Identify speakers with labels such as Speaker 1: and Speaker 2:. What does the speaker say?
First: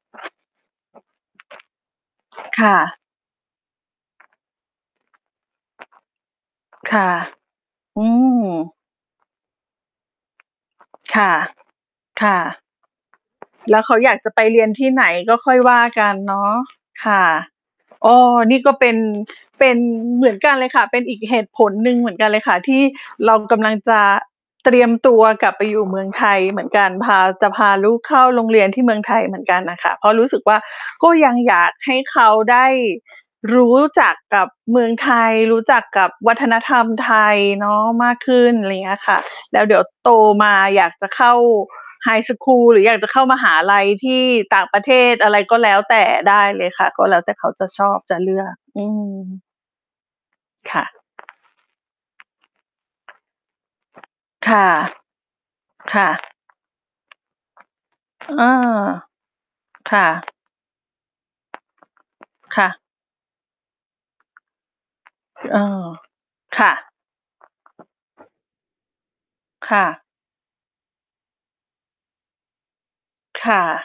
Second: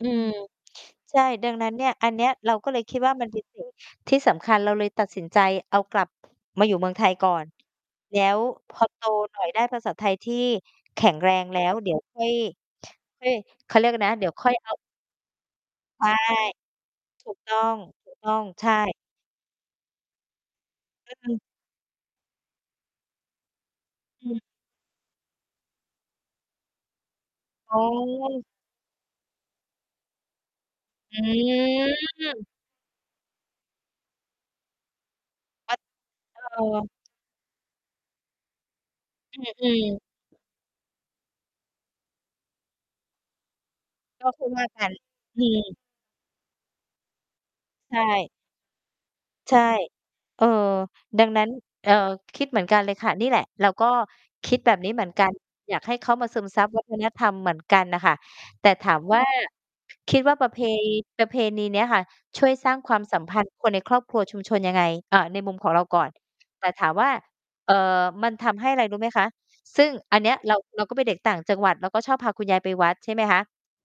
Speaker 1: อืม ใช่ ดังนั้นเนี่ย อันเนี้ย เรา
Speaker 2: ค
Speaker 1: ก็
Speaker 2: ่
Speaker 1: เลยค
Speaker 2: ะ
Speaker 1: ิดว่า มัน เป็นสิ่ง ที่สำคัญ เราเลยตัดสินใจเอากลับมาอยู่เมือ
Speaker 2: ค
Speaker 1: งไ
Speaker 2: ่
Speaker 1: ท
Speaker 2: ะ
Speaker 1: ยก่อน
Speaker 2: อื
Speaker 1: แล้ว พ
Speaker 2: ม
Speaker 1: อโตหน่อย ได้ภาษาไทยที่แข็ง
Speaker 2: ค
Speaker 1: แ
Speaker 2: ่
Speaker 1: ร
Speaker 2: ะ
Speaker 1: ง แล้ว เดี๋ยวค่อ
Speaker 2: ค
Speaker 1: ย
Speaker 2: ่ะ
Speaker 1: ค่อย เข
Speaker 2: แล
Speaker 1: า
Speaker 2: ้
Speaker 1: เร
Speaker 2: ว
Speaker 1: ีย
Speaker 2: เข
Speaker 1: กไ
Speaker 2: า
Speaker 1: รน
Speaker 2: อย
Speaker 1: ะ
Speaker 2: าก
Speaker 1: เดี
Speaker 2: จ
Speaker 1: ๋ย
Speaker 2: ะ
Speaker 1: ว
Speaker 2: ไป
Speaker 1: ค่อย
Speaker 2: เรี
Speaker 1: เ
Speaker 2: ย
Speaker 1: อ
Speaker 2: น
Speaker 1: า
Speaker 2: ที่ไหนก็ค่อยว่า
Speaker 1: ใช
Speaker 2: ก
Speaker 1: ่
Speaker 2: ันเนาะ ค่ะ
Speaker 1: ถูกต้อง ถ
Speaker 2: อ
Speaker 1: ู
Speaker 2: ้
Speaker 1: กต้อ
Speaker 2: อ
Speaker 1: ง
Speaker 2: นี่
Speaker 1: ใช
Speaker 2: ก็เป็
Speaker 1: ่
Speaker 2: น เป็นเหมือนกันเลยค่ะ เป็นอีก
Speaker 1: อ
Speaker 2: เ
Speaker 1: ื
Speaker 2: ห
Speaker 1: ม
Speaker 2: ตุผลหนึ่งเหมือนกันเลยค่ะ ที่เรากำลังจะ
Speaker 1: อืม
Speaker 2: เตรียมตัวกลับไป อยู่เมืองไทยเหมือนกัน พา จะพา
Speaker 1: อ๋อ
Speaker 2: ลูกเข้าโรงเรียนที่เมืองไทยเหมือนกันน่ะค่ะ เพราะรู้สึกว่า ก็
Speaker 1: อ
Speaker 2: ยังอยากให้เขา
Speaker 1: ืม
Speaker 2: ได้รู้จักกับเมืองไทย รู้
Speaker 1: ปั
Speaker 2: จ
Speaker 1: ๊
Speaker 2: ั
Speaker 1: ด
Speaker 2: ก
Speaker 1: เ
Speaker 2: กับ วั
Speaker 1: อ
Speaker 2: ฒนธรรม
Speaker 1: อ
Speaker 2: ไทยเนาะมากขึ้น อะไรเงี้ยค่ะ
Speaker 1: อ
Speaker 2: แล้ว
Speaker 1: ื
Speaker 2: เดี๋
Speaker 1: อ
Speaker 2: ยว
Speaker 1: ๆ
Speaker 2: โตมาอยากจะเข้าไฮสกูลหรืออยากจะเข้ามหาลัยที
Speaker 1: ก
Speaker 2: ่
Speaker 1: ็ค่อย
Speaker 2: ต
Speaker 1: ว
Speaker 2: ่
Speaker 1: ่
Speaker 2: า
Speaker 1: า
Speaker 2: งป
Speaker 1: ก
Speaker 2: ระ
Speaker 1: ั
Speaker 2: เท
Speaker 1: น
Speaker 2: ศ อะไร
Speaker 1: อื
Speaker 2: ก็
Speaker 1: ม
Speaker 2: แล้วแต่ ได้เลยค่ะ ก็แล้วแต่เขาจะช
Speaker 1: ใ
Speaker 2: อ
Speaker 1: ช
Speaker 2: บ จะ
Speaker 1: ่
Speaker 2: เลือก อืม
Speaker 1: ใช่ เออ
Speaker 2: ค่ะ
Speaker 1: ดังนั้น เอ่อ คิดเหมือนกันเลยค่ะ นี่แหละเราก็
Speaker 2: ค
Speaker 1: คิด
Speaker 2: ่ะ
Speaker 1: แบบนี้เหมือน กัน อยากให้
Speaker 2: ค่
Speaker 1: เขามา
Speaker 2: ะ
Speaker 1: ซึมซับ วัฒนธรรม เหมือนกันน่ะค่ะ
Speaker 2: อ เออ
Speaker 1: แต่ถาม ว่า
Speaker 2: ค่
Speaker 1: คิด
Speaker 2: ะ
Speaker 1: ว่า ประเพ ประเพณีเนี้ยค่ะ ช่วย
Speaker 2: ค่
Speaker 1: สร้
Speaker 2: ะ
Speaker 1: างความ สัมพันธ์ คนในครอบครัวชุมชนยังไง? เอ่อ ในมุ
Speaker 2: เ
Speaker 1: ม
Speaker 2: ออ
Speaker 1: ของเราก่อน
Speaker 2: ค
Speaker 1: แต่
Speaker 2: ่
Speaker 1: ถา
Speaker 2: ะ
Speaker 1: มว่า เอ่อ มันทำให้ไร รู้ไหมคะ?
Speaker 2: ค
Speaker 1: ซ
Speaker 2: ่
Speaker 1: ึ่ง
Speaker 2: ะ
Speaker 1: อันเนี้ย เรา เราก็เป็นเด็กต่างจังหวัด เราก็ชอบพาคุณยายไปวัด ใช่ไหมค
Speaker 2: ค
Speaker 1: ะ
Speaker 2: ่ะ